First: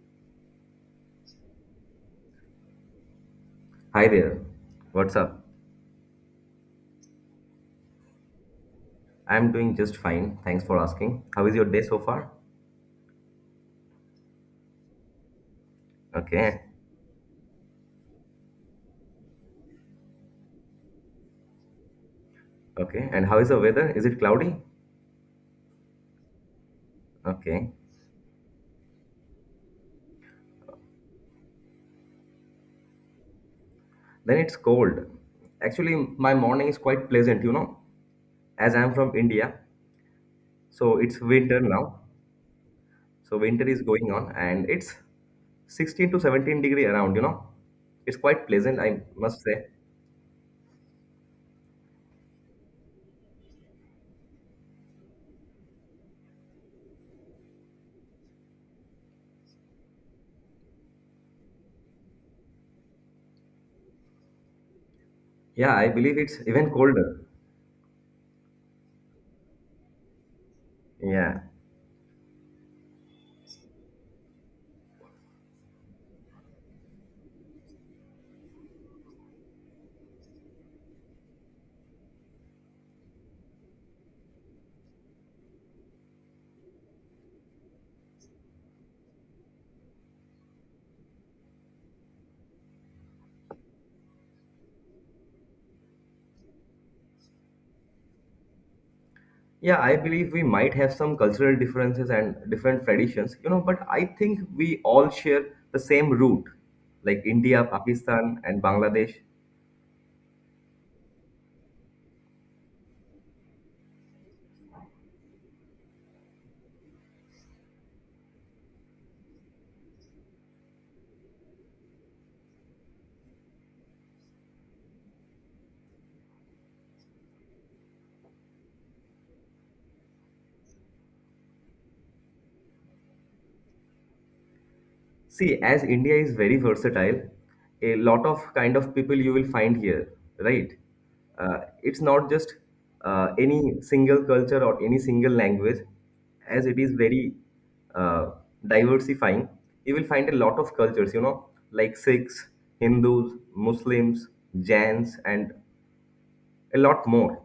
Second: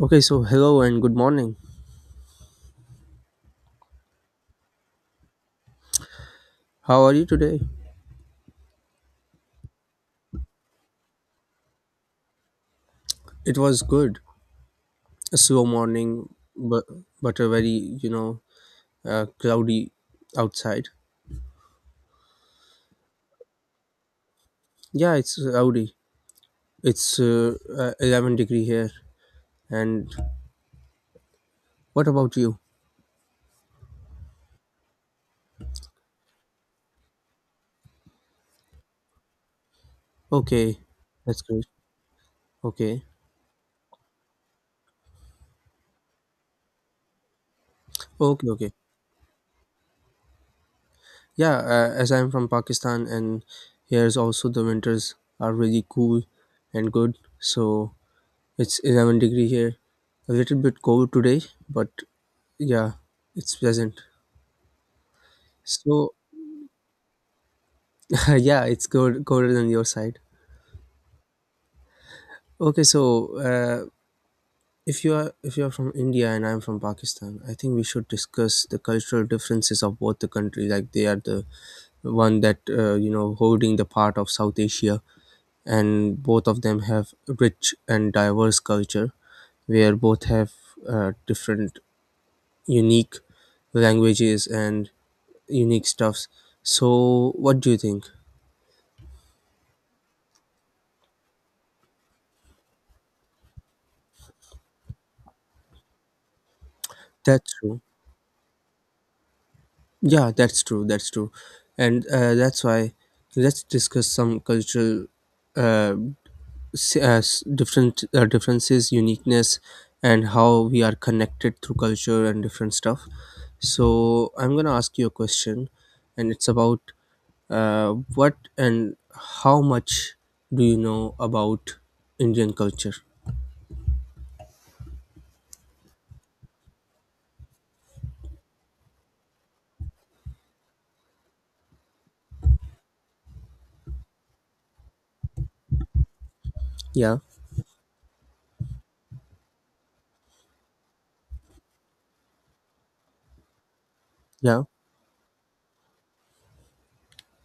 Okay, so hello and good morning. Hi there. What's up? How are you today? I'm doing just fine. Thanks for asking. How is your day so far? It was good. A slow morning, Okay. but but a very you know cloudy outside. Okay. And how is the weather? Is it cloudy? Yeah, it's cloudy. It's Okay. 11 degree here. And what about you? Then it's cold. Actually, my morning is quite pleasant, you know, as I'm from India. Okay, So it's that's winter great. now. Okay, So winter is going on and it's 16 to 17 degree around, you know. It's quite okay, okay. pleasant, I must say. Yeah, as I'm from Pakistan, and here's also the winters are really cool and good. So it's 11-degree here. A little bit cold today, but yeah, it's pleasant. Yeah, I So believe it's even colder. yeah, it's cold, colder than your side. Yeah. Okay, so if you are from India and I'm from Pakistan, I think we should discuss the cultural differences of both the country. Like they are the one that holding the part of South Asia, and both of them have rich and diverse culture, where both have different unique languages and unique stuffs. So, what do you think? Yeah, I believe we might have some cultural differences and different traditions, you know, but I think we all share the same root, like That's India, true. Pakistan, and Bangladesh. Yeah, that's true. That's true. And that's why let's discuss some cultural uh, different differences, uniqueness, and how we are connected through culture and different stuff. So, I'm gonna ask you a question, and it's about what and how much do you know about Indian culture? See, as India is very versatile, a lot of kind of people you will find here, right? It's not just any single culture or any single language, as it is Yeah. very uh, diversifying. You will find a lot of cultures, you know, like Sikhs, Hindus, Muslims, Yeah. Jains, and a lot more.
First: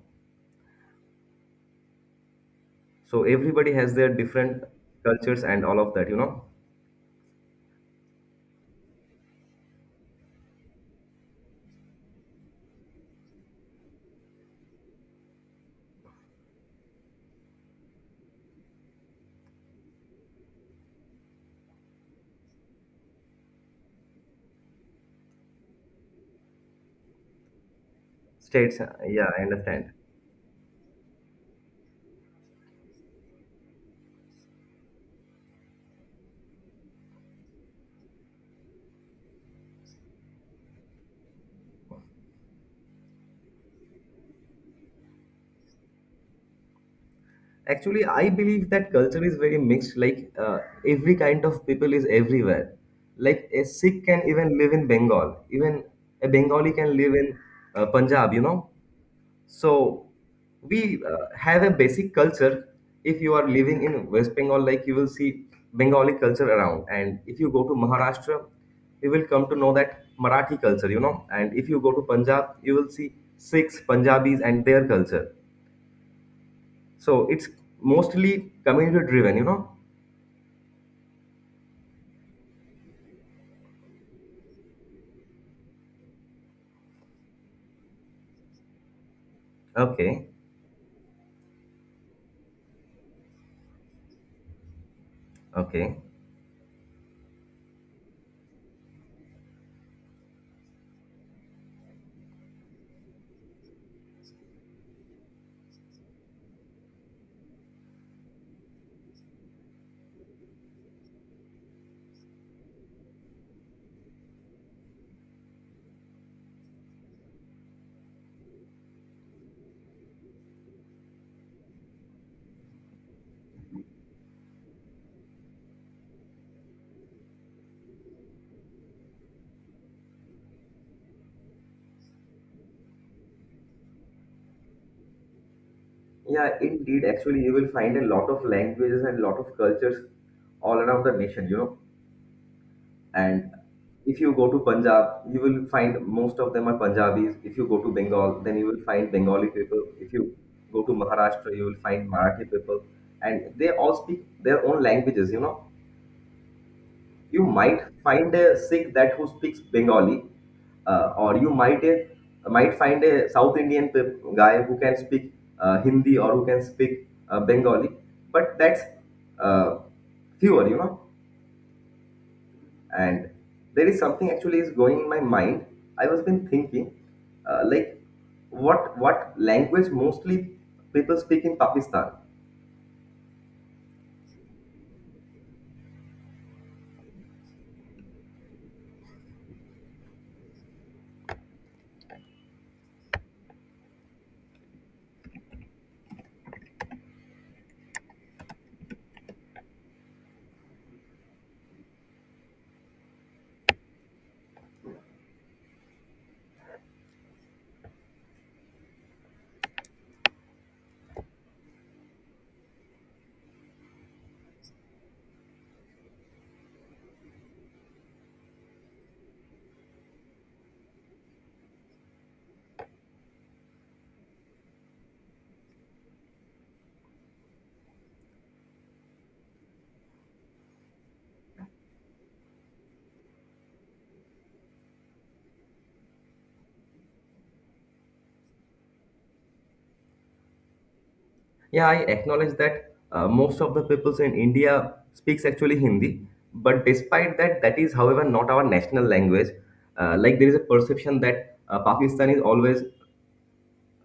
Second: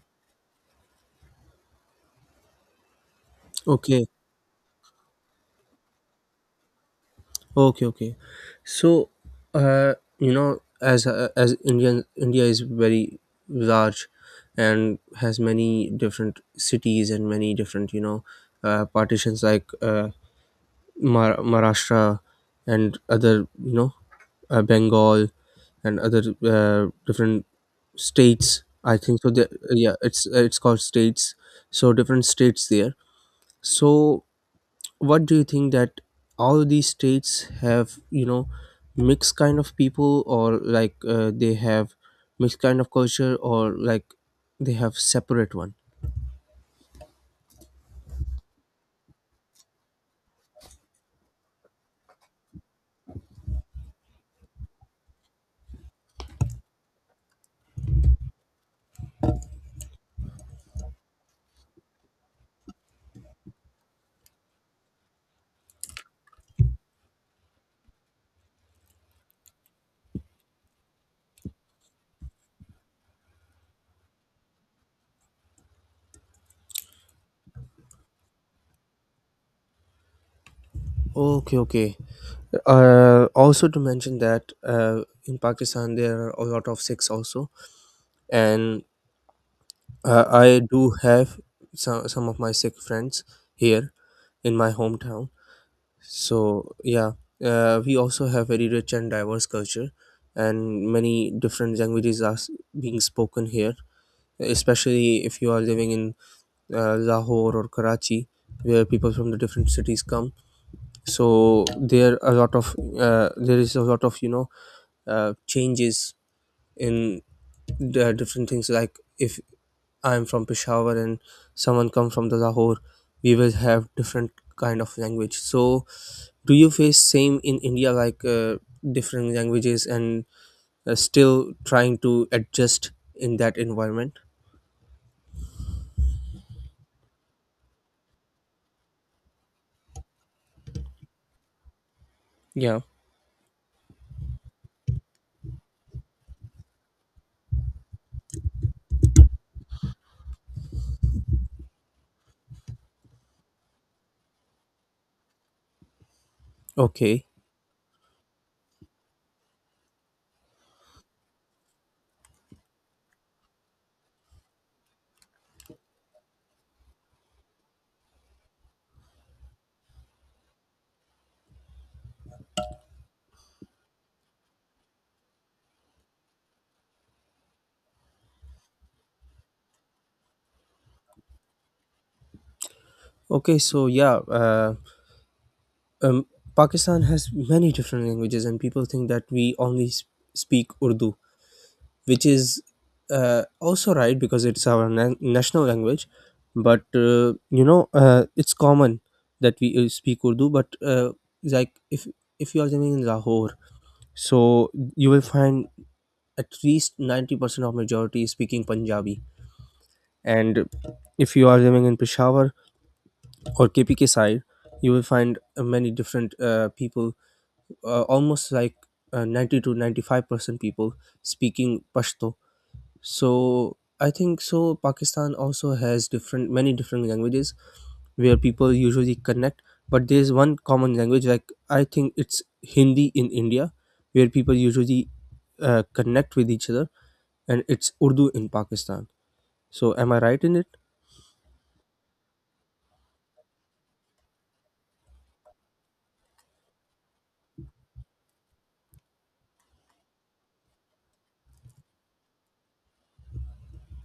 So everybody has Okay. their different cultures and all of that, you know. Okay. Okay. So, uh, as India is very large, and has many different cities and many different partitions like Maharashtra and other Bengal and other different states. States, I think so. yeah, I understand. Yeah, it's called states. So different states there. So what do you think that all these states have mixed kind of people, or like they have mixed kind of culture, or like they have separate one. Actually, I believe that culture is very mixed. Like every kind of people is everywhere. Like a Sikh can even live in Bengal. Even a Bengali can live in Punjab. You know, so we have a basic culture. If you are living in West Bengal, like you will see Bengali culture around, and if you go to Maharashtra, you will come to know that Marathi culture. You know, and if you go to Punjab, you will see Sikhs, Punjabis, and their culture, so it's mostly community driven, you know? Okay, okay, also to mention that in Pakistan there are a lot of Sikhs also, and Okay, I do have some of my Sikh friends here in my hometown. okay. So yeah, we also have very rich and diverse culture, and many different languages are being spoken here. Especially if you are living in Lahore or Karachi, where people from the different cities come. So there is a lot of changes in the different things. Like if I'm from Peshawar and someone come from the Lahore, we will have different kind of language. So do you face same in India, like different languages and still trying to adjust in that environment? Yeah, indeed. Actually, you will find a lot of languages and lot of cultures all around the nation, you know. Yeah. And if you go to Punjab, you will find most of them are Punjabis. If you go to Bengal, then you will find Bengali people. If you go to Maharashtra, you will find Marathi people. And they all speak their own languages, you know. Okay, You might find a Sikh that who speaks Bengali, or you might find a South Indian guy who can speak Hindi or who can speak Bengali. But that's uh, fewer, you know. And there is something actually is going in my mind. I was been thinking, like, what language mostly people speak in Pakistan? okay, so yeah, um, Pakistan has many different languages, and people think that we only speak Urdu, which is uh, also right, because it's our national language. But it's common that we speak Urdu, but like if if you are living in Lahore, so you will find at least 90% of majority is speaking Punjabi. And if you are living in Peshawar or KPK side, you will find many different people, almost 90 to 95% people speaking Pashto. So I think so Pakistan also has different many different languages where people usually connect, but there's one common language, like I think it's Hindi in India, where people usually connect with each other, and it's Urdu in Pakistan. So am I right in it? Yeah, I acknowledge that most of the peoples in India speaks actually Hindi, but despite that, that is, however, not our national language. Like there is a perception that Pakistan is always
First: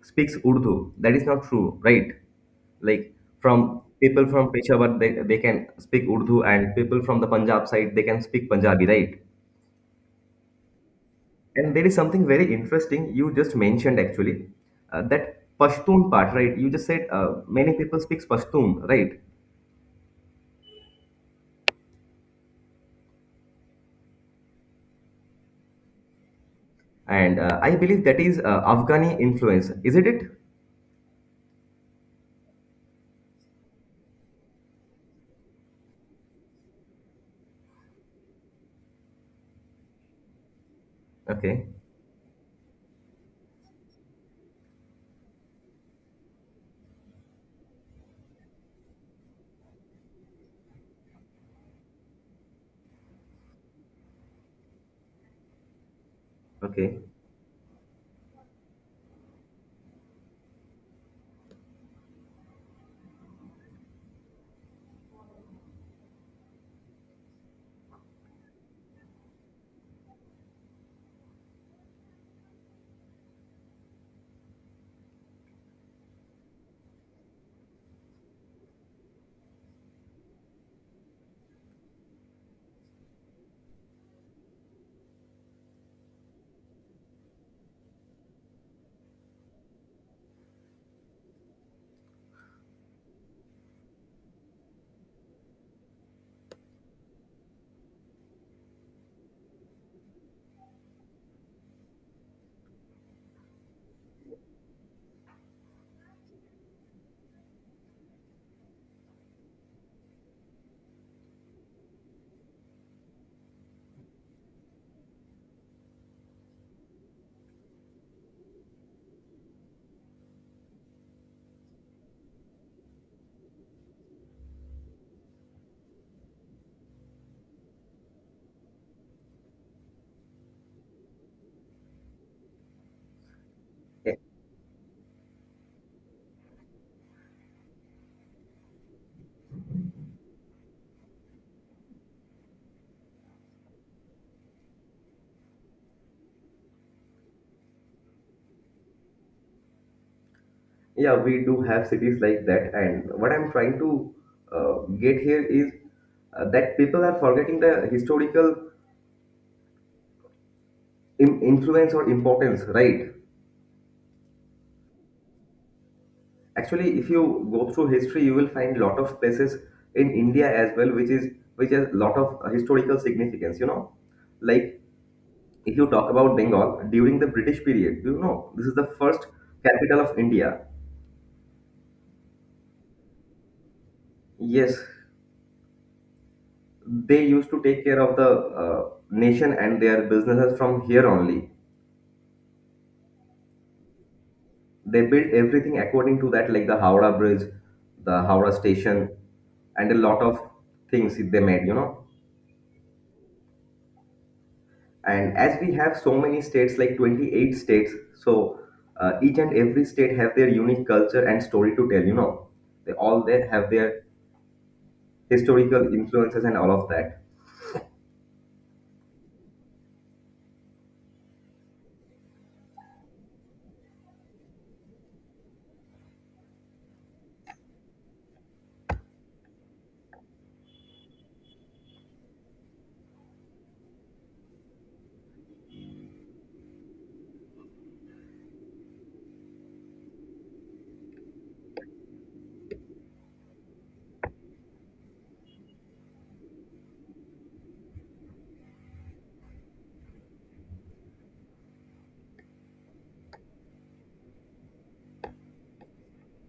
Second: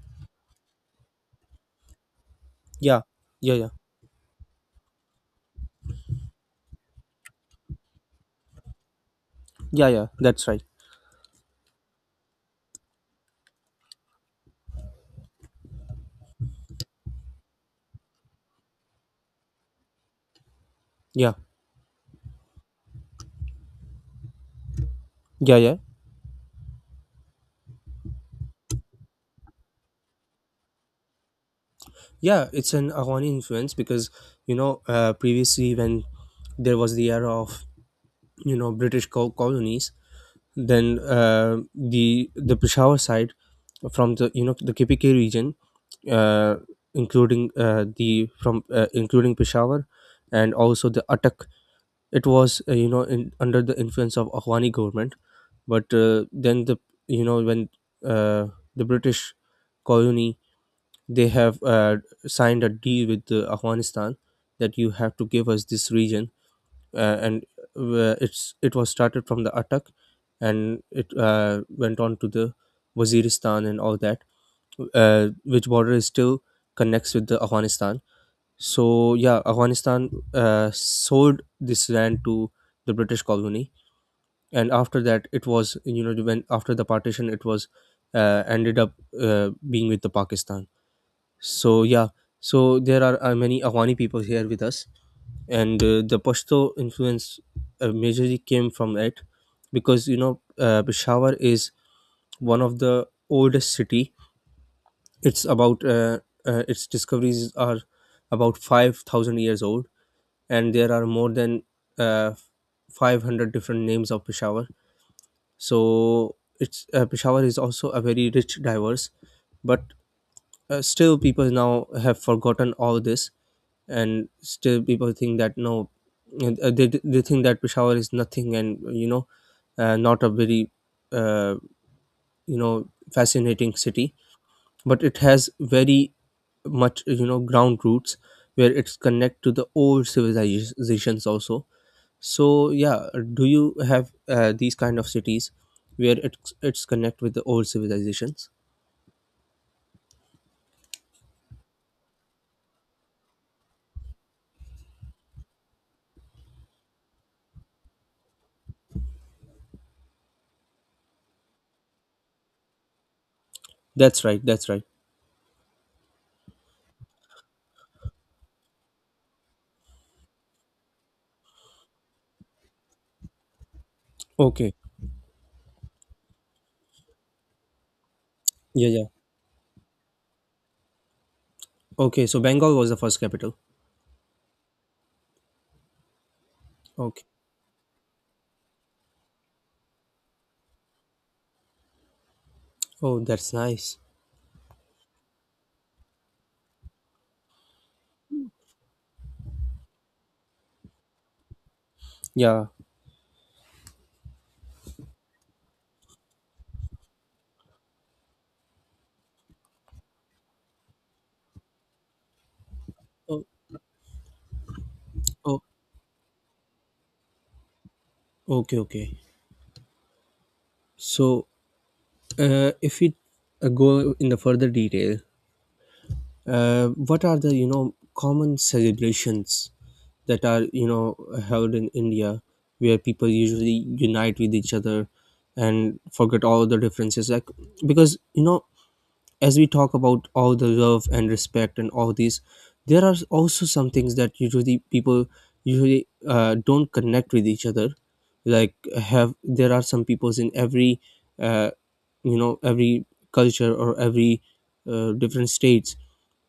speaks Urdu. That is not true, right? Yeah, Like yeah, yeah, from people from Peshawar, they can speak Urdu, and people from the Punjab side, they can speak Punjabi, right? yeah, yeah. That's right. And there is something very interesting you just mentioned actually, that Pashtun part, right? You just said many people speaks Pashtun, right? Yeah, yeah, yeah, And I believe that is Afghani influence, isn't it? yeah. It's an Afghani influence, because previously when there was the era of British colonies, then Okay, the Peshawar side from the you know the KPK region, uh, including Peshawar and also the Attak, it was under the influence of Afghani government. But then the okay. you know when uh, the British colony, they have signed a deal with Afghanistan that you have to give us this region, and it was started from the Atak, and it went on to the Waziristan and all that, which border is still connects with the Afghanistan. So yeah, Afghanistan sold this land to the British colony, and after that, it was you know when after the partition, it was ended up being with the Pakistan. So yeah, so there are many Afghani people here with us, and the Pashto influence majorly came from it, because Peshawar is one of the oldest city. It's about its discoveries are about 5,000 years old, and there are more than uh, 500 different names of Peshawar. So it's Peshawar is also a very rich, diverse, but still people now have forgotten all this, and still people think that no, they think that Peshawar is nothing, and you know, not a very uh, you know fascinating city, Eh, but it has very much ground roots where it's connect to the old civilizations also. So yeah, do you have these kind of cities where it's connect with the old civilizations? Yeah, we do have cities like that, and what I'm trying to uh, get here is that people are forgetting the historical influence or importance, right? That's right, that's right. Actually, if you go through history, you will find lot of places in India as well, which is which has lot of historical significance. You know, Okay. like if you talk about Bengal during the British period, you know this is the Yeah, yeah. first capital of India. Okay, so Bengal was the first capital. Yes, Okay. they used to take care of the nation and their businesses from here only. Oh, that's nice. They built everything according to that, like the Howrah Bridge, the Howrah Station, and a lot of things they made, you know. Yeah. And as we have so many states, like 28 states, so each and every state have their unique culture and story to tell, you know. They all Oh, they have their oh, historical influences and all of that. okay, okay. So if we go in the further detail, what are the common celebrations that are held in India where people usually unite with each other and forget all the differences? Like, because you know, as we talk about all the love and respect and all these, there are also some things that usually people usually don't connect with each other. Like, have there are some peoples in every uh, every culture or every different states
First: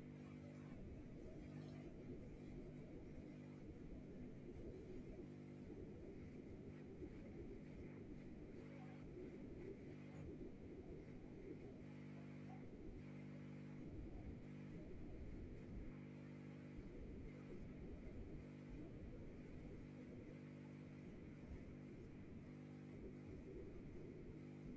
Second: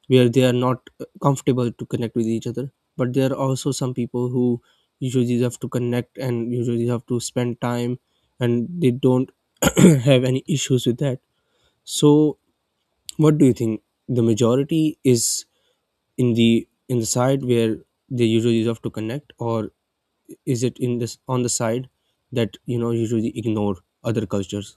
where they are not comfortable to connect with each other, but there are also some people who usually have to connect and usually have to spend time, and they don't have any issues with that. So what do you think the majority is: in the side where they usually have to connect, or is it in this on the side that you know usually ignore other cultures?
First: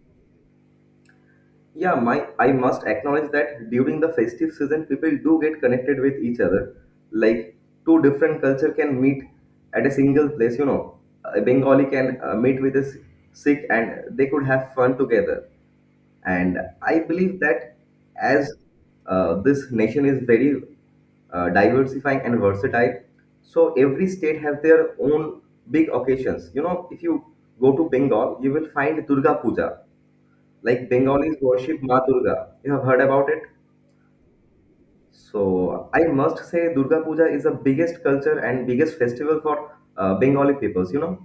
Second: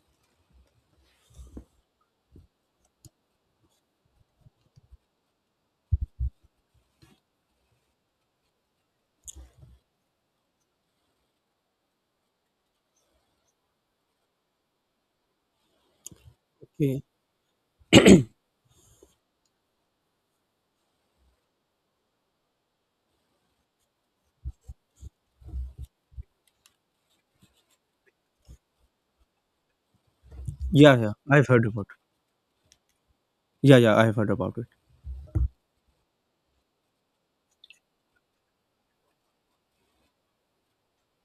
Yeah, my I must acknowledge that during the festive season, people do get connected with each other. Like two different culture can meet at a single place. You know, a Bengali can meet with a Sikh, and they could have fun together. And I Okay. believe that as this nation is very diversifying and versatile, so every state has their own big occasions. You know, if you go to Bengal, you will find Durga Puja, like Yeah, yeah, Bengalis I've heard worship about it. Ma Durga. You have heard about it? Yeah, yeah, I've heard about it. So I must say Durga Puja is the biggest culture and biggest festival for Bengali peoples, you know.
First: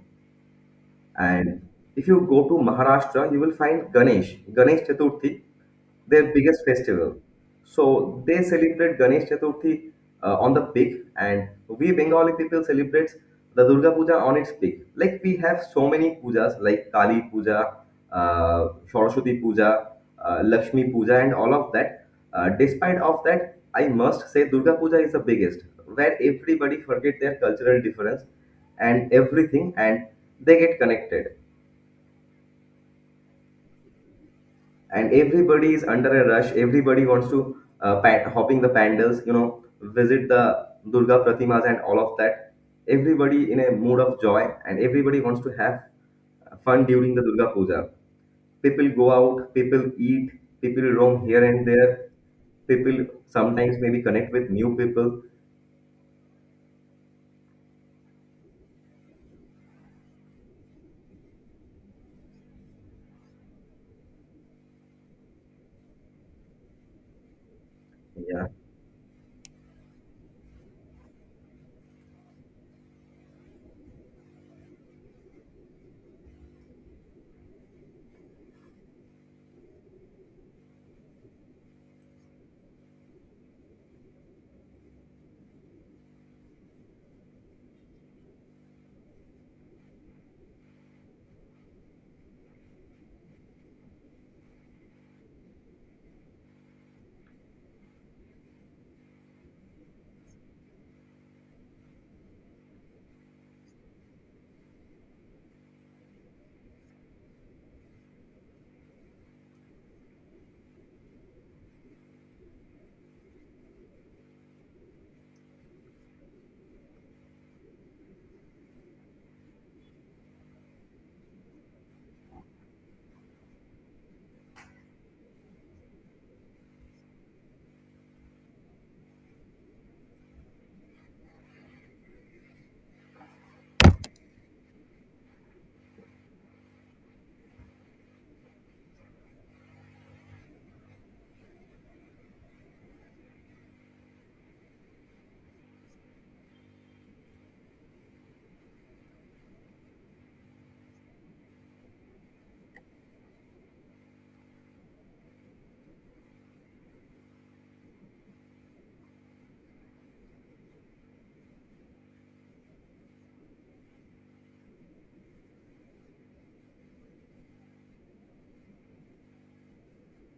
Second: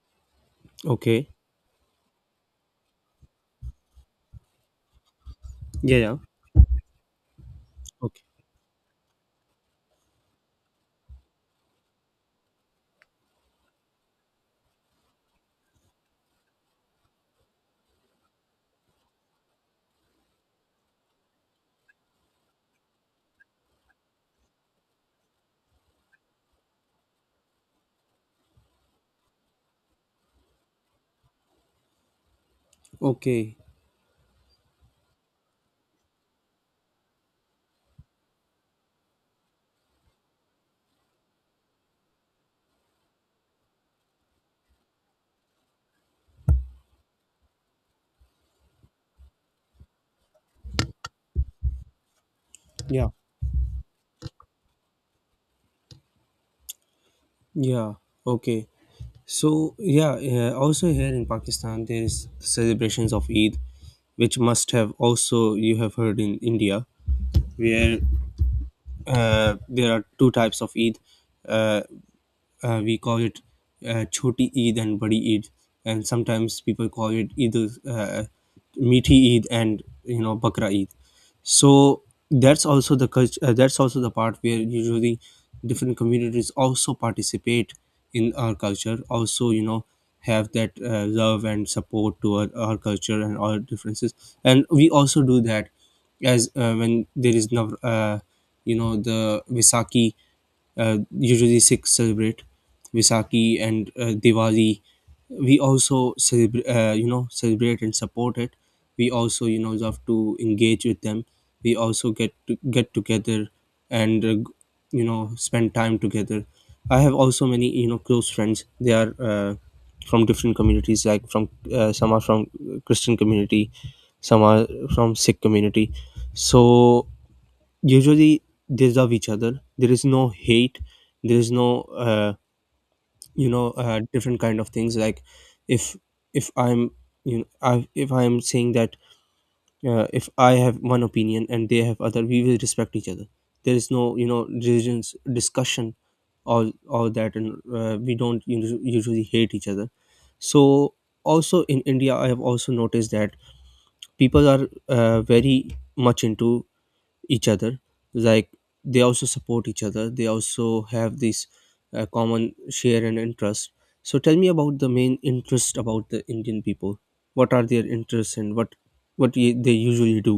Okay. And if you go to Maharashtra, you will find Ganesh Chaturthi, Yeah, yeah. their biggest festival. So Okay, they celebrate Ganesh Chaturthi on the peak, and we Bengali people celebrate the Durga Puja on its peak. Like we have so many pujas, like Kali Puja, Saraswati Puja, Lakshmi Puja, and all of that. Despite of that, I must say Durga Puja is the biggest, where everybody forget their cultural difference and everything, and they get connected. okay. And everybody is under a rush. Everybody wants to hopping the pandals, you know, visit the Durga Pratimas and all of that. Everybody in a mood of joy, and everybody wants to have fun during the Durga Puja. People go out, people eat, people roam here and there. People Yeah. sometimes maybe connect with new people. Yeah, okay. So, yeah, also here in Pakistan, there is celebrations of Eid, which must have also you have heard in India, where Yeah. There are two types of Eid. Uh, we call it Choti Eid and Badi Eid, and sometimes people call it uh, Meaty Eid, and you know Bakra Eid. So that's also the culture. That's also the part where usually different communities also participate in our culture. Also, you know, have that love and support toward our culture and our differences. And we also do that as when there is you know the Visaki, usually Sikhs celebrate Visakhi and Diwali. We also celebrate, you know, celebrate and support it. We also, you know, love to engage with them. We also get to get together and, you know, spend time together. I have also many, you know, close friends. They are from different communities. Like from some are from Christian community, some are from Sikh community. So usually they love each other. There is no hate, there is no uh, different kind of things. Like if if I'm you know I, if I'm saying that if I have one opinion and they have other, we will respect each other. There is no you know religions discussion, all that, and we don't usually hate each other. So also in India I have also noticed that people are very much into each other, like they also support each other, they also have this common share and interest. So tell me about the main interest about the Indian people. What are their interests, and what they usually do?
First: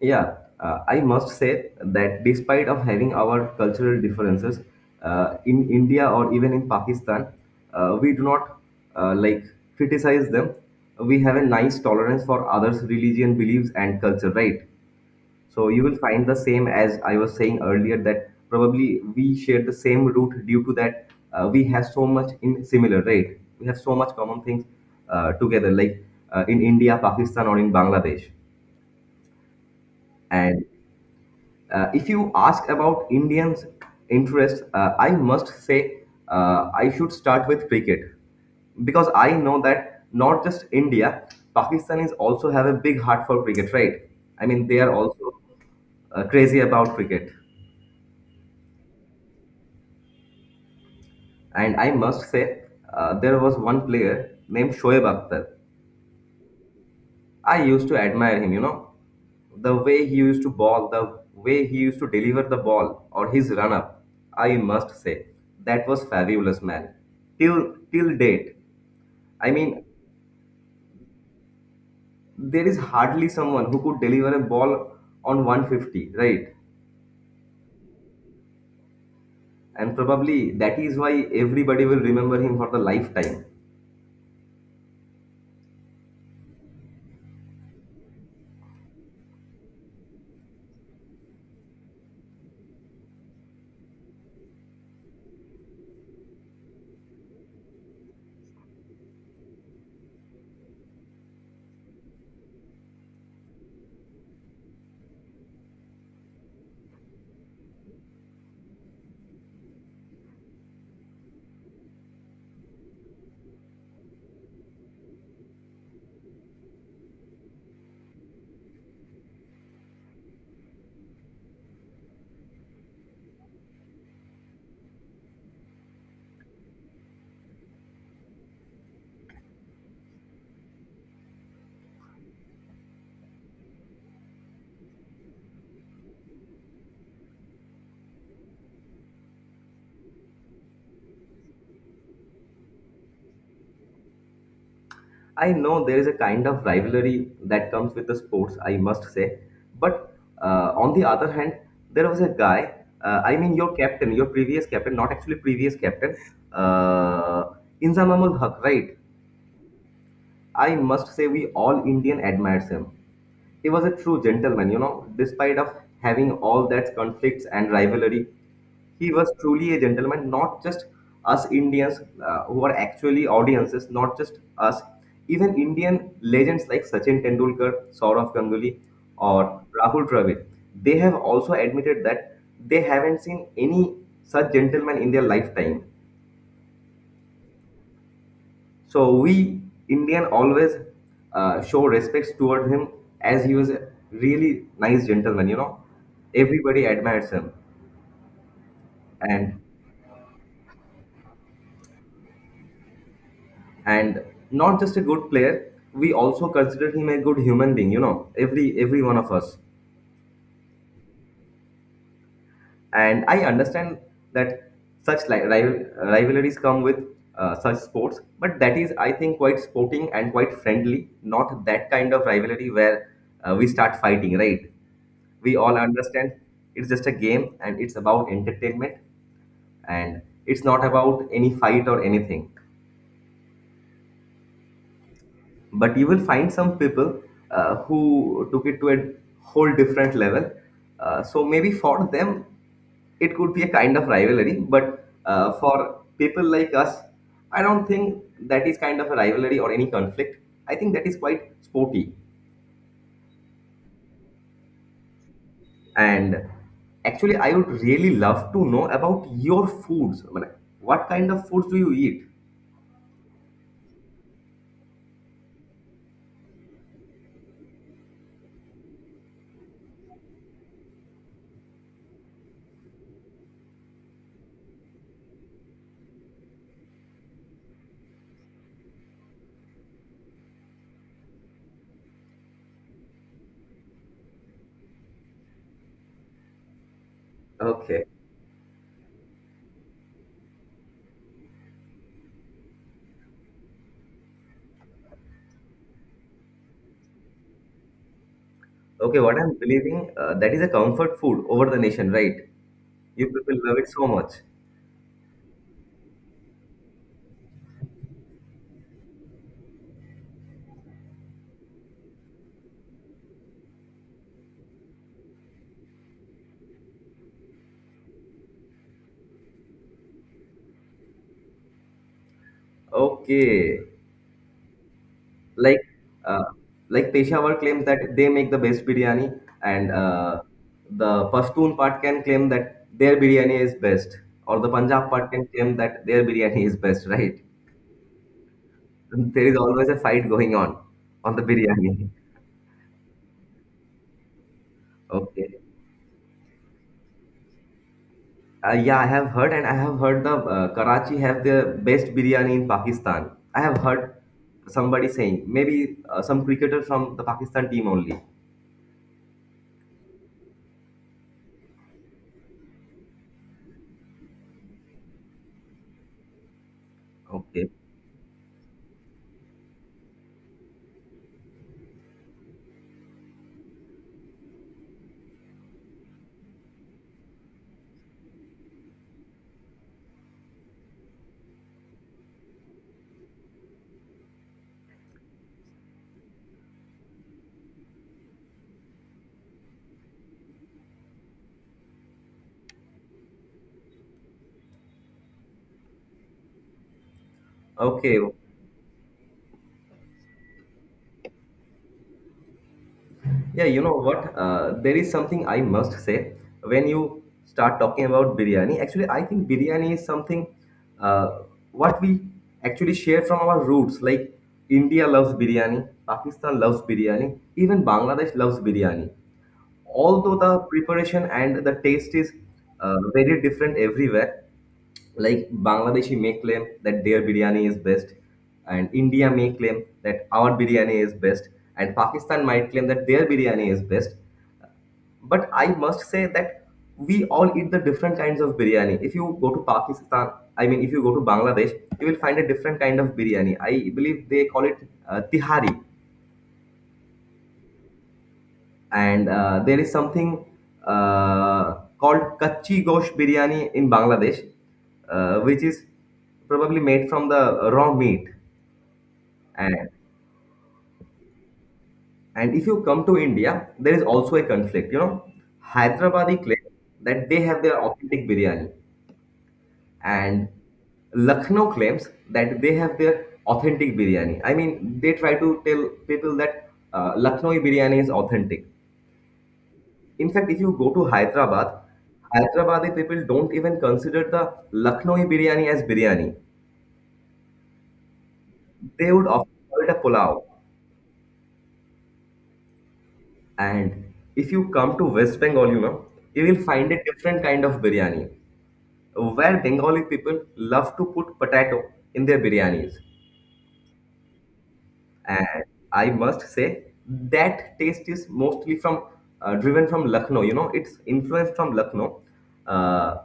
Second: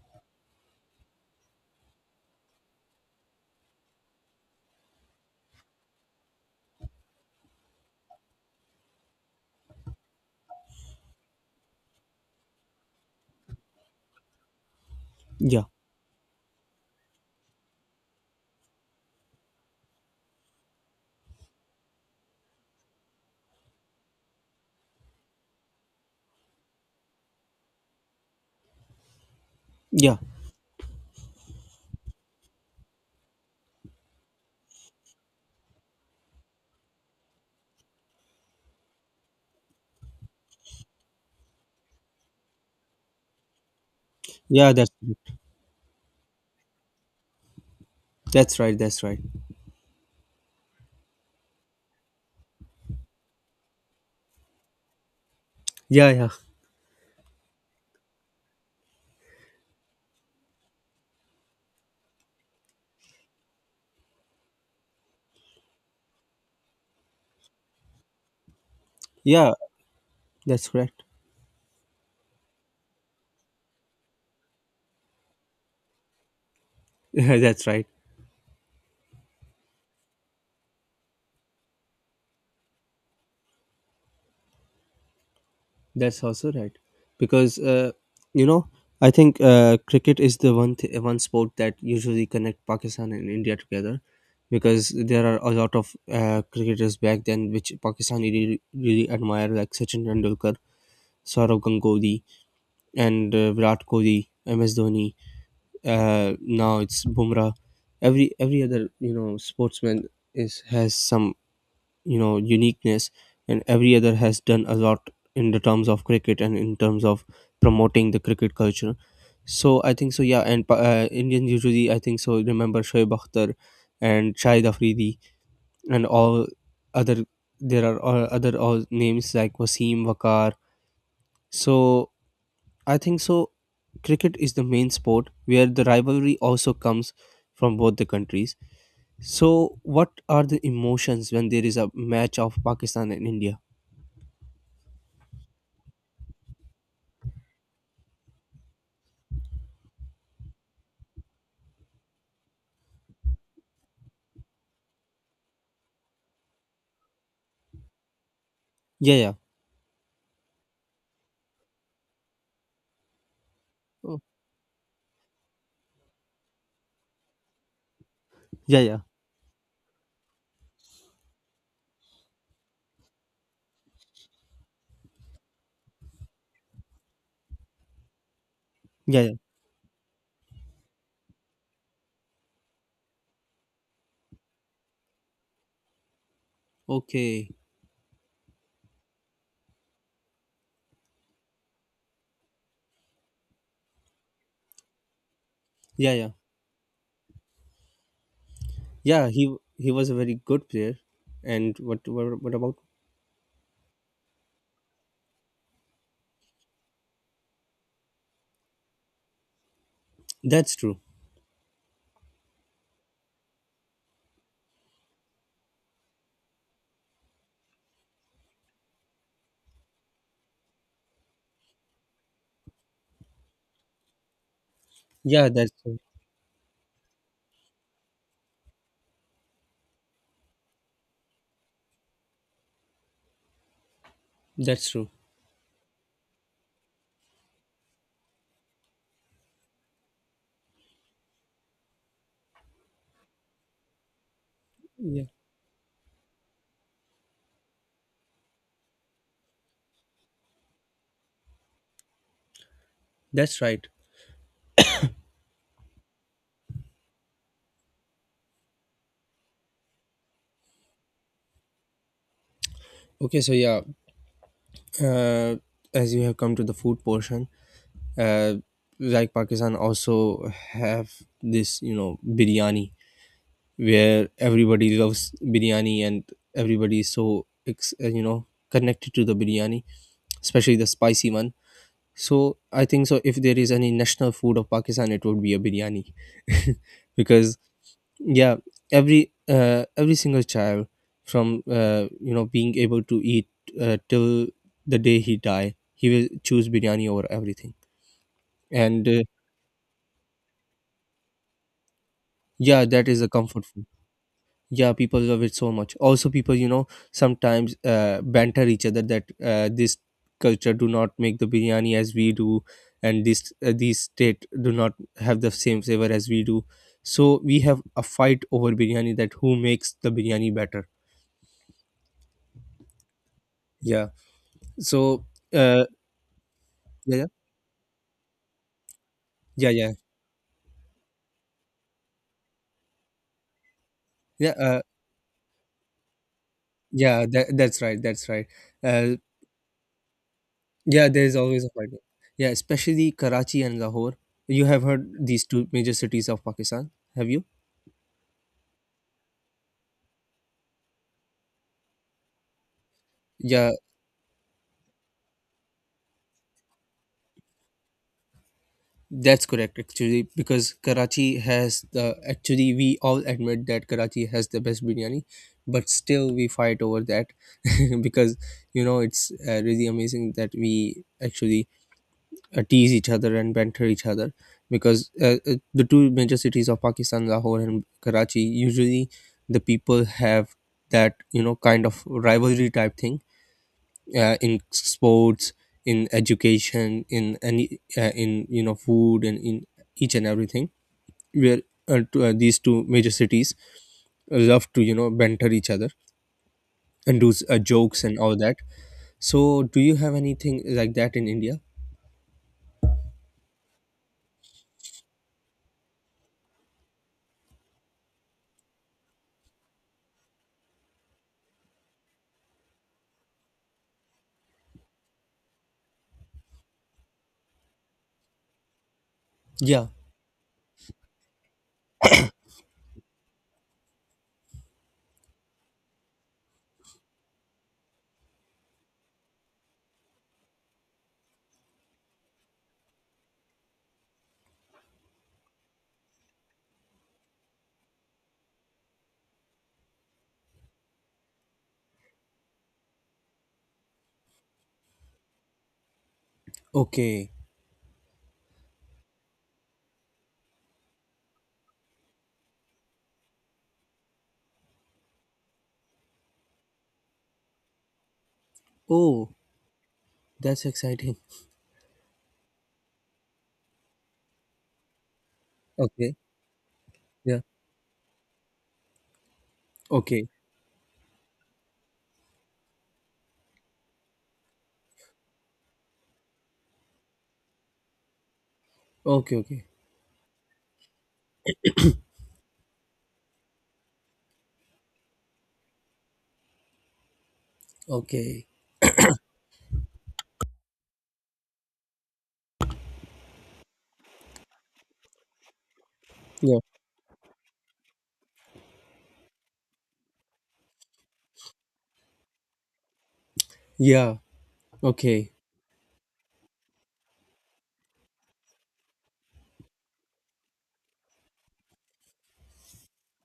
Yeah, I must say that despite of having our cultural differences in India or even in Pakistan, we do not like criticize them. We have a nice tolerance for others' religion, beliefs, and culture, right? Yeah. So you will find the same as I was saying earlier that probably we share the same root due to that we have so much in similar, right? We have so much common things together, like in India, Pakistan, or in Bangladesh. Yeah. And if you ask about Indians' interest, I must say I should start with cricket because I know that not just India, Pakistanis also have a big heart for cricket, right? I mean, Yeah, they that's are also crazy about cricket. that's right. That's right. And I must say, there was one player named Shoaib Akhtar. Yeah, yeah, I used to admire him, you know, the way he used to ball, the way he used to deliver the ball or his run up. I must say, that was fabulous, man. Till date, I yeah. mean, That's correct. there is hardly someone who could deliver a ball on 150, right? That's right. And probably that is why everybody will remember him for the lifetime. That's also right, because you know I think cricket is the one one sport that usually connect Pakistan and India together, because there are a lot of cricketers back then which Pakistan really, really admire, like Sachin Tendulkar, Saurav Ganguly, and Virat Kohli, MS Dhoni. Now it's Bumrah. Every other sportsman is has some uniqueness, and every other has done a lot in the terms of cricket and in terms of promoting the cricket culture. So I think so. Yeah. And Indians usually, I think so, remember Shoaib Akhtar and Shahid Afridi and all other, there are all names like Wasim Wakar. So I think so, cricket is the main sport where the rivalry also comes from both the countries. So what are the emotions when there is a match of Pakistan and India? I know there is a kind of rivalry that comes with the sports, I must say. But on the other hand, there was a guy, I mean, your captain, your previous captain, not actually previous captain, uh, Inzamamul Haq, right? Yeah, yeah. I must say we all Indian admires him. He was a Oh, true gentleman, you know, despite of having all that conflicts and rivalry. yeah, yeah. He was truly a gentleman, not just us Indians who are actually audiences, not just us. Even Indian legends like Sachin Tendulkar, Saurav Ganguly, Yeah, yeah. or Rahul Dravid, they have also admitted that they haven't seen any such gentleman in their lifetime. Okay. So we Indian always show respects toward him as he was a really nice gentleman. You know, Yeah, yeah. everybody admires him, Yeah, he and he was a very good player. And what about. and not just a good player. We also consider him a good human being. You know, every one of us. That's true. And I understand that such rivalries come with such sports, but that is, I think, quite sporting and quite friendly. Not that kind of rivalry where we start fighting, right? Yeah, We that's all true. understand it's just a game and it's about entertainment, and it's not about any fight or anything, That's true. but you will find some people who took it to a whole different level, so maybe for them it could be a kind of rivalry, but Yeah. For people like us, I don't think that is kind of a rivalry or any conflict. I think that is quite sporty. That's right. And actually, I would really love to know about your foods. I mean, what kind of foods do you eat? Okay, so yeah, uh, as you have come to the food portion, uh, like Pakistan also have biryani, where everybody loves biryani, and everybody is so connected to the biryani, especially the spicy one. So I think so. If there is any national food of Pakistan, it would be a biryani, because Okay. yeah, every single child from being able to eat till the day he die, he will choose biryani over everything. And Okay, uh, what I'm believing, that is a comfort food over the nation, right? yeah, that is You a people comfort love food. it so much. Yeah, people love it so much. Also, people sometimes banter each other that this culture do not make the biryani as we do, and this these state do not have the same flavor as we do. So we have a fight over biryani, that who makes the biryani better. Okay. Yeah. so Like, uh uh, like yeah, yeah, Peshawar claims that they make the best biryani, yeah, and yeah. The Pashtun part can claim that their biryani is best, Yeah, or the Punjab part can claim that their biryani is best, yeah, right? that's right, that's right. uh There is always a fight going yeah, there is on the always a fight. biryani. Yeah, especially Karachi and Lahore. You have heard these Okay. two major cities of Pakistan, have you? Yeah, I have heard, and I have heard the Karachi have the best biryani in Pakistan. I Yeah. have heard somebody saying maybe some cricketer from the Pakistan team only. That's correct, actually, because Karachi has the actually, we all admit that Karachi has the best biryani, but still we fight over that. Okay, Because it's really amazing that we actually tease each other and banter each other, because the two major cities of Pakistan, Lahore and Karachi, usually, the people have that kind of rivalry type thing, in sports, in education, in any in food, and in each and everything, where these two major cities love to banter each other and do jokes and okay, all that. So do you have anything like that in India? yeah. You know what? There is something I must say when you start talking about biryani. Actually, I think biryani is something what we actually share from our roots. Like India loves biryani, Pakistan loves biryani, even Bangladesh loves biryani. Yeah. Although the preparation and the taste is very different everywhere. Like Bangladeshi may claim that their biryani is best, and India may claim that our biryani is best, and Pakistan might claim that their biryani is best, but I must say that we all eat the different kinds of biryani. If you go to Pakistan, I mean if you go to Bangladesh, you will find a different kind of biryani. I believe they call it tihari. Okay. And there is something called kachi gosh biryani in Bangladesh, which is probably made from the raw meat. Oh, And, that's exciting. and if you come to India, there is also a conflict. You know, Okay. Hyderabadi claims that Yeah. they have their authentic biryani, Okay, and Lucknow claims that they have their authentic biryani. I mean, they try to tell people that Lucknowi biryani is authentic. okay, okay, In fact, if you go to Hyderabad, Hyderabadi people don't even consider the Lucknowi biryani as biryani. okay. They would often call it a pulao. And if you come to West Bengal, you know, you Yeah, will find a different kind of biryani where Bengali people love to put potato in their biryanis. yeah. Okay. And I must say that taste is mostly from driven from Lucknow. You know, it's influenced from Lucknow. Uh,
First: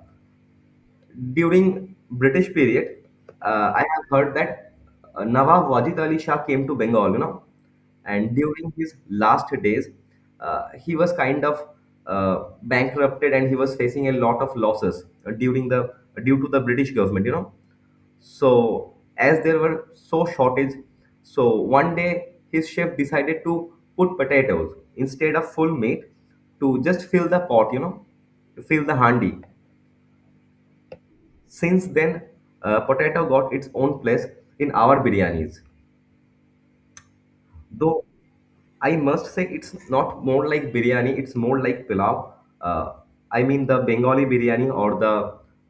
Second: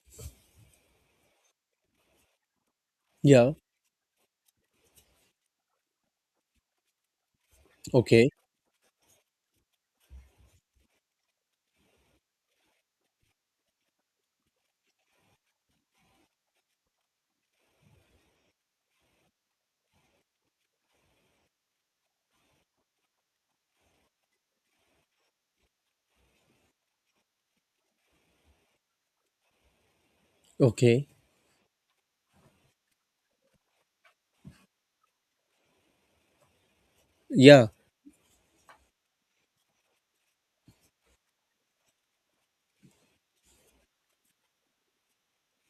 During British period, Yeah. I have heard that Nawab Wajid Ali Shah came to Bengal, you know, Okay, and during his last days, he was kind of bankrupted and he was facing a lot of losses during the due to the British government, you know. So as there were so shortage, so one day his chef decided to put potatoes instead of full meat to just fill the pot, you know, to fill the handi. okay. Since then, potato got its own place in our biryanis. Yeah. Though I must say it's not more like biryani, it's more like pilau. Uh, I mean the Bengali biryani or the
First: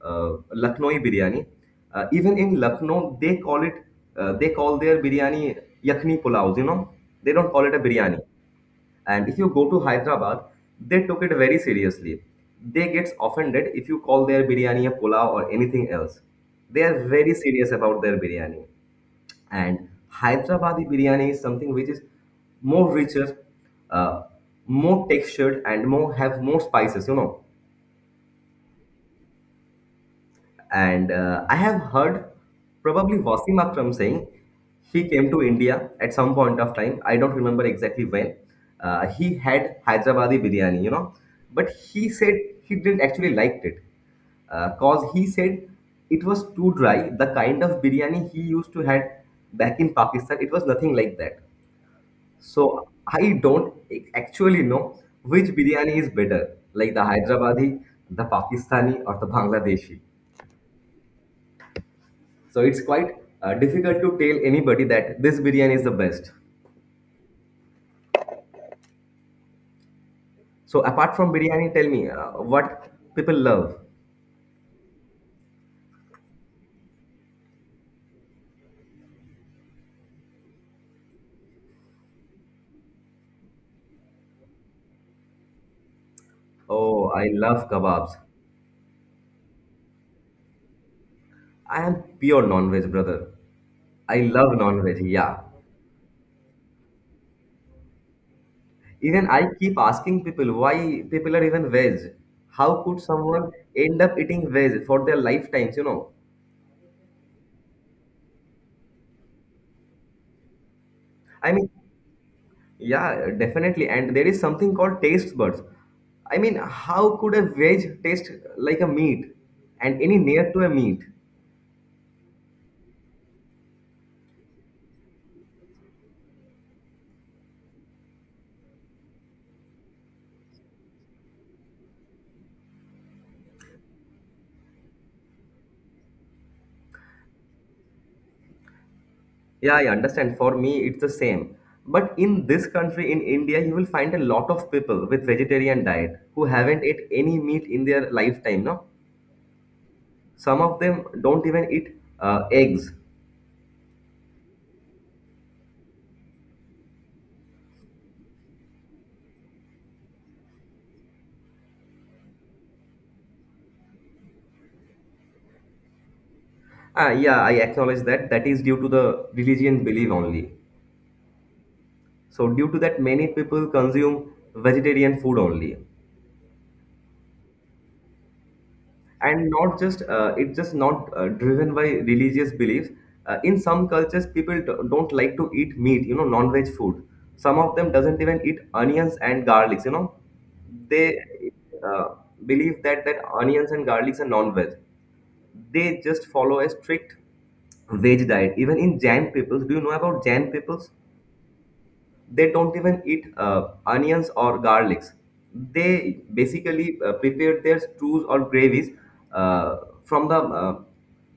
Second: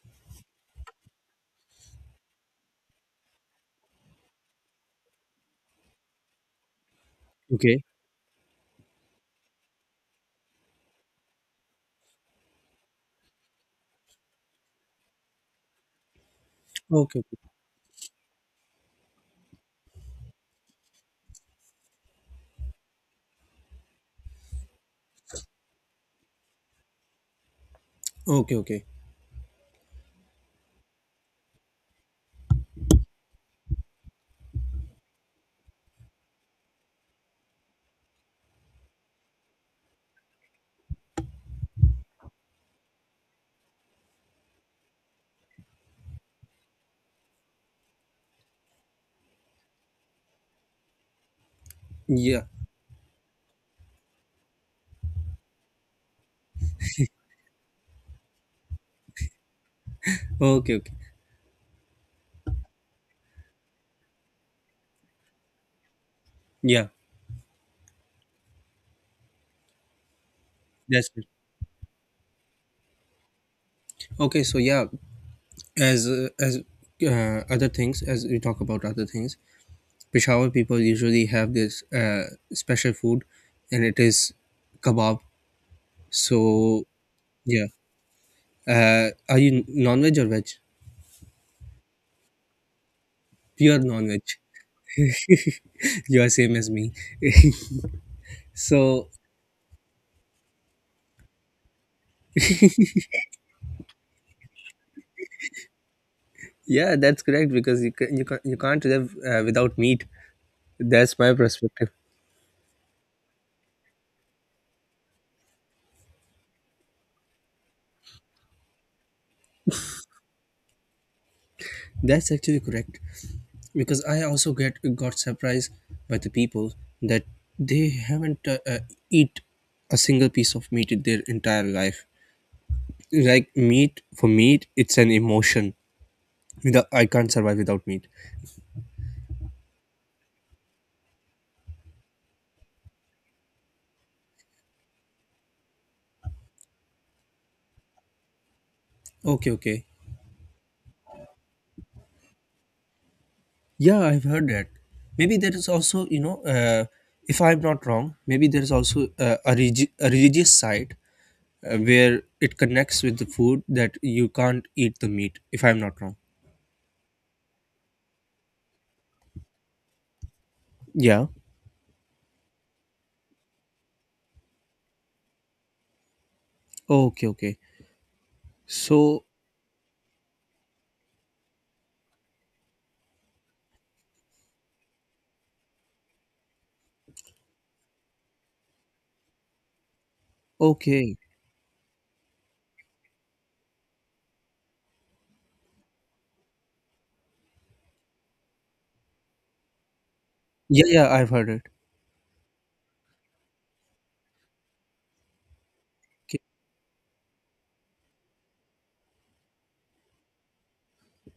Lucknowi biryani. Even in Lucknow, they call it, they call their biryani yakni pulaus, you know. They don't call it a Okay, biryani. And if you go to Hyderabad, they took it very seriously. They get offended if you call their biryani a pulao or anything else. They are okay, very serious about their biryani. And Hyderabadi biryani is something which is more richer, uh, more textured, and more have more spices. You know, okay, okay. Okay. and I have heard probably Wasim Akram saying he came to India at some point of time. I don't remember exactly when. He had Hyderabadi biryani, you know, but he said he didn't actually liked it because he said it was too dry. The kind of biryani he used to had back in Pakistan, it was nothing like that. Yeah. So I don't actually know which biryani is better, like the Hyderabadi, the Pakistani, or the Bangladeshi. Okay, okay. So it's quite difficult to tell anybody that this biryani is the best. Yeah, So that's apart it. from biryani, tell me what people love. Okay, so yeah, as uh, as as we talk about other things, Peshawar people usually have this special food, and it is kebab. So Oh, I love yeah, kebabs. Are you non-veg or veg? I am pure non-veg brother. Pure I non-veg. love non-veg. Yeah. You are same as me. So Even I keep asking people why people are even veg. How could someone end up eating veg for their lifetimes? You know. yeah, that's correct, because you can, you can't live without meat. That's my I mean, perspective. yeah, definitely. And there is something called taste buds. I mean, how could a veg taste like a meat and any near to a meat? That's actually correct, because I also get got surprised by the people that they haven't eat a single piece of meat in their entire life. Like meat for meat, it's an emotion. Without, I can't survive without meat. Yeah, I understand. For me, it's the same. But in this country, in India, you will find a lot of people with vegetarian diet who haven't ate any meat in their lifetime. No, Okay, okay. some of them don't even eat eggs. Yeah, I've heard that. Maybe there is also, if I'm not wrong, maybe there is also a religious side, where it connects with the food, that you can't eat the meat. If I'm not wrong. Ah, yeah, I acknowledge that. That is due to the religion belief only. Yeah. So due to that, many people consume vegetarian food only. Okay, okay. So And not just it's just not driven by religious beliefs. In some cultures people don't like to eat meat, you know, non-veg food. Some of them doesn't even eat onions and garlics, you know. okay. They uh, believe that onions and garlics are non-veg. They just follow a strict veg diet, even in Jain peoples. Do you know about Jain Yeah, peoples? yeah, I've heard it. They don't even eat onions or garlics. They Okay, basically prepare their stews or gravies uh, from the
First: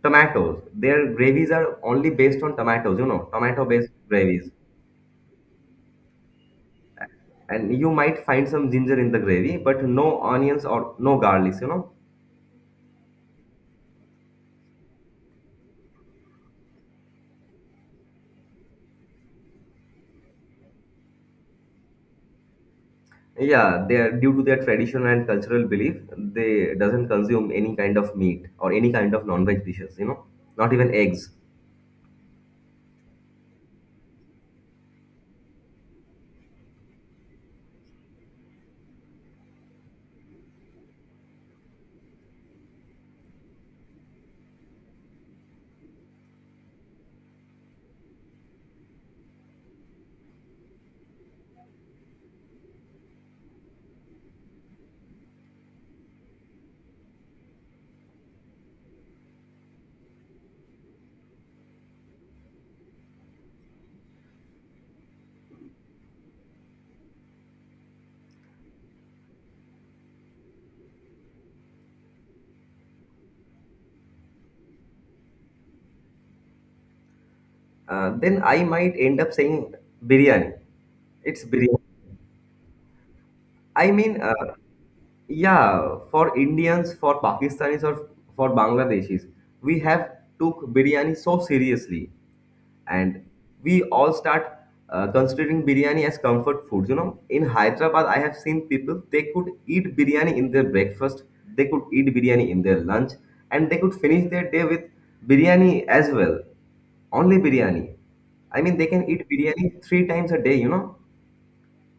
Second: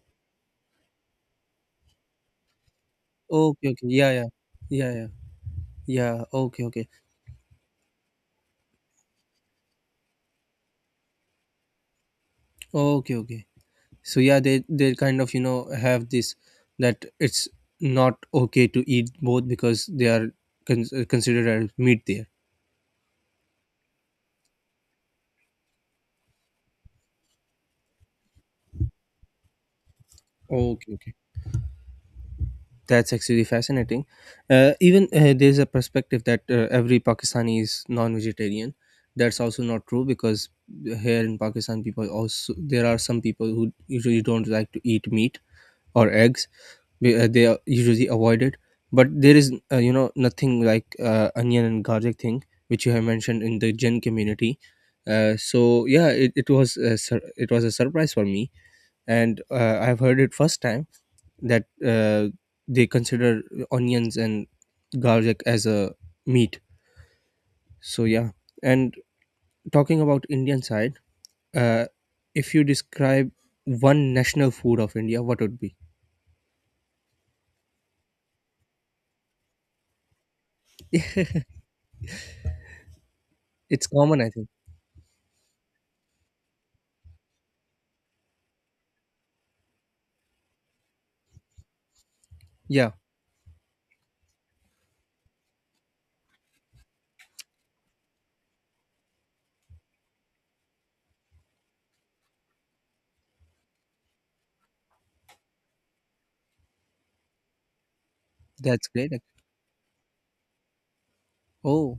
tomatoes. Their gravies are only based on tomatoes, you know, okay, okay. tomato-based Yeah, yeah, gravies. yeah, yeah, yeah. Okay, okay, And you might find some ginger in the gravy, but no onions or no garlics, you know. okay, okay. So yeah, they kind of have this, that it's not okay to eat both, because they are considered as meat there. Yeah, they are due to their tradition and cultural belief, they doesn't consume any kind of meat or any kind of non-veg dishes, you know, not Okay, even okay. eggs. That's actually fascinating. Even there's a perspective that every Pakistani is non-vegetarian. That's also not true, because here in Pakistan, people also there are some people who usually don't like to eat meat or eggs. They are usually avoided. But there is nothing like onion and garlic thing, which you have mentioned in the gen community. So yeah, it it was a surprise for me, and I've heard it first time, that uh, they consider onions and garlic as a meat. So yeah. And talking about Indian side, uh, if you describe one national food of India, what would be. Then I might end up saying biryani. It's biryani. It's I common, mean, I think. yeah, for Indians, for Pakistanis, or for Bangladeshis, we have took biryani so seriously, Yeah, and we all start considering biryani as comfort foods. You know, in Hyderabad I have seen people, they could eat biryani in their breakfast, they could eat biryani in their lunch, and they could finish their day with biryani as well. Only biryani. I mean, that's they can great. eat biryani 3 times a day, you know. Oh,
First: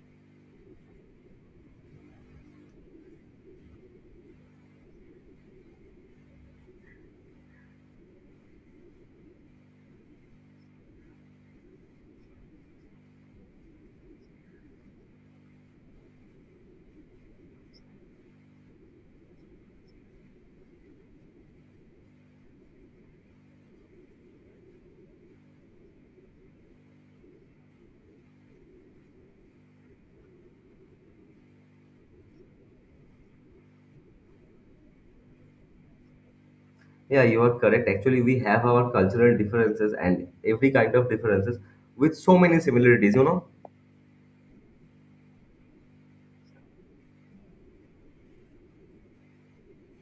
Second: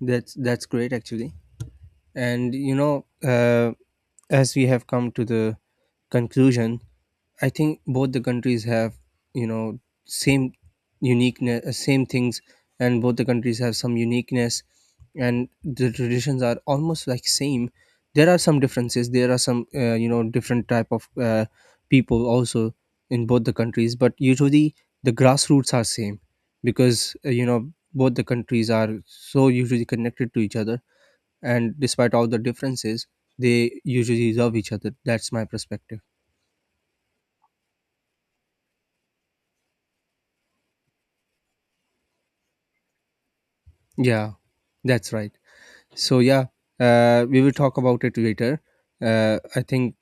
that's great actually. And as we have come to the conclusion, I think both the countries have, you know, same uniqueness, same things, and both the countries have some uniqueness, and the traditions are almost like same. There are some differences. There are some, different type of people also in both the countries, but usually the grassroots are same, because both the countries are so usually connected to each other, and despite all the differences, they usually love each other. That's my perspective. Yeah, you are correct, actually. We have our cultural differences and every kind of differences with so many similarities, you know. Yeah, that's right. So yeah, we will talk about it later. I think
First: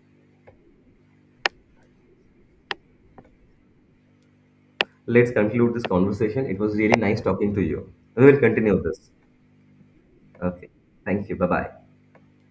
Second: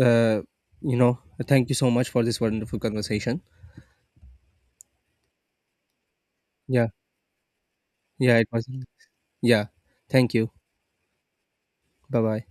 uh, you know. Thank you so much for this wonderful conversation. Let's conclude this conversation. It was Yeah, really nice talking to you. We yeah, will it was. continue this. Yeah, thank you. Okay. Thank you. Bye bye. Bye bye.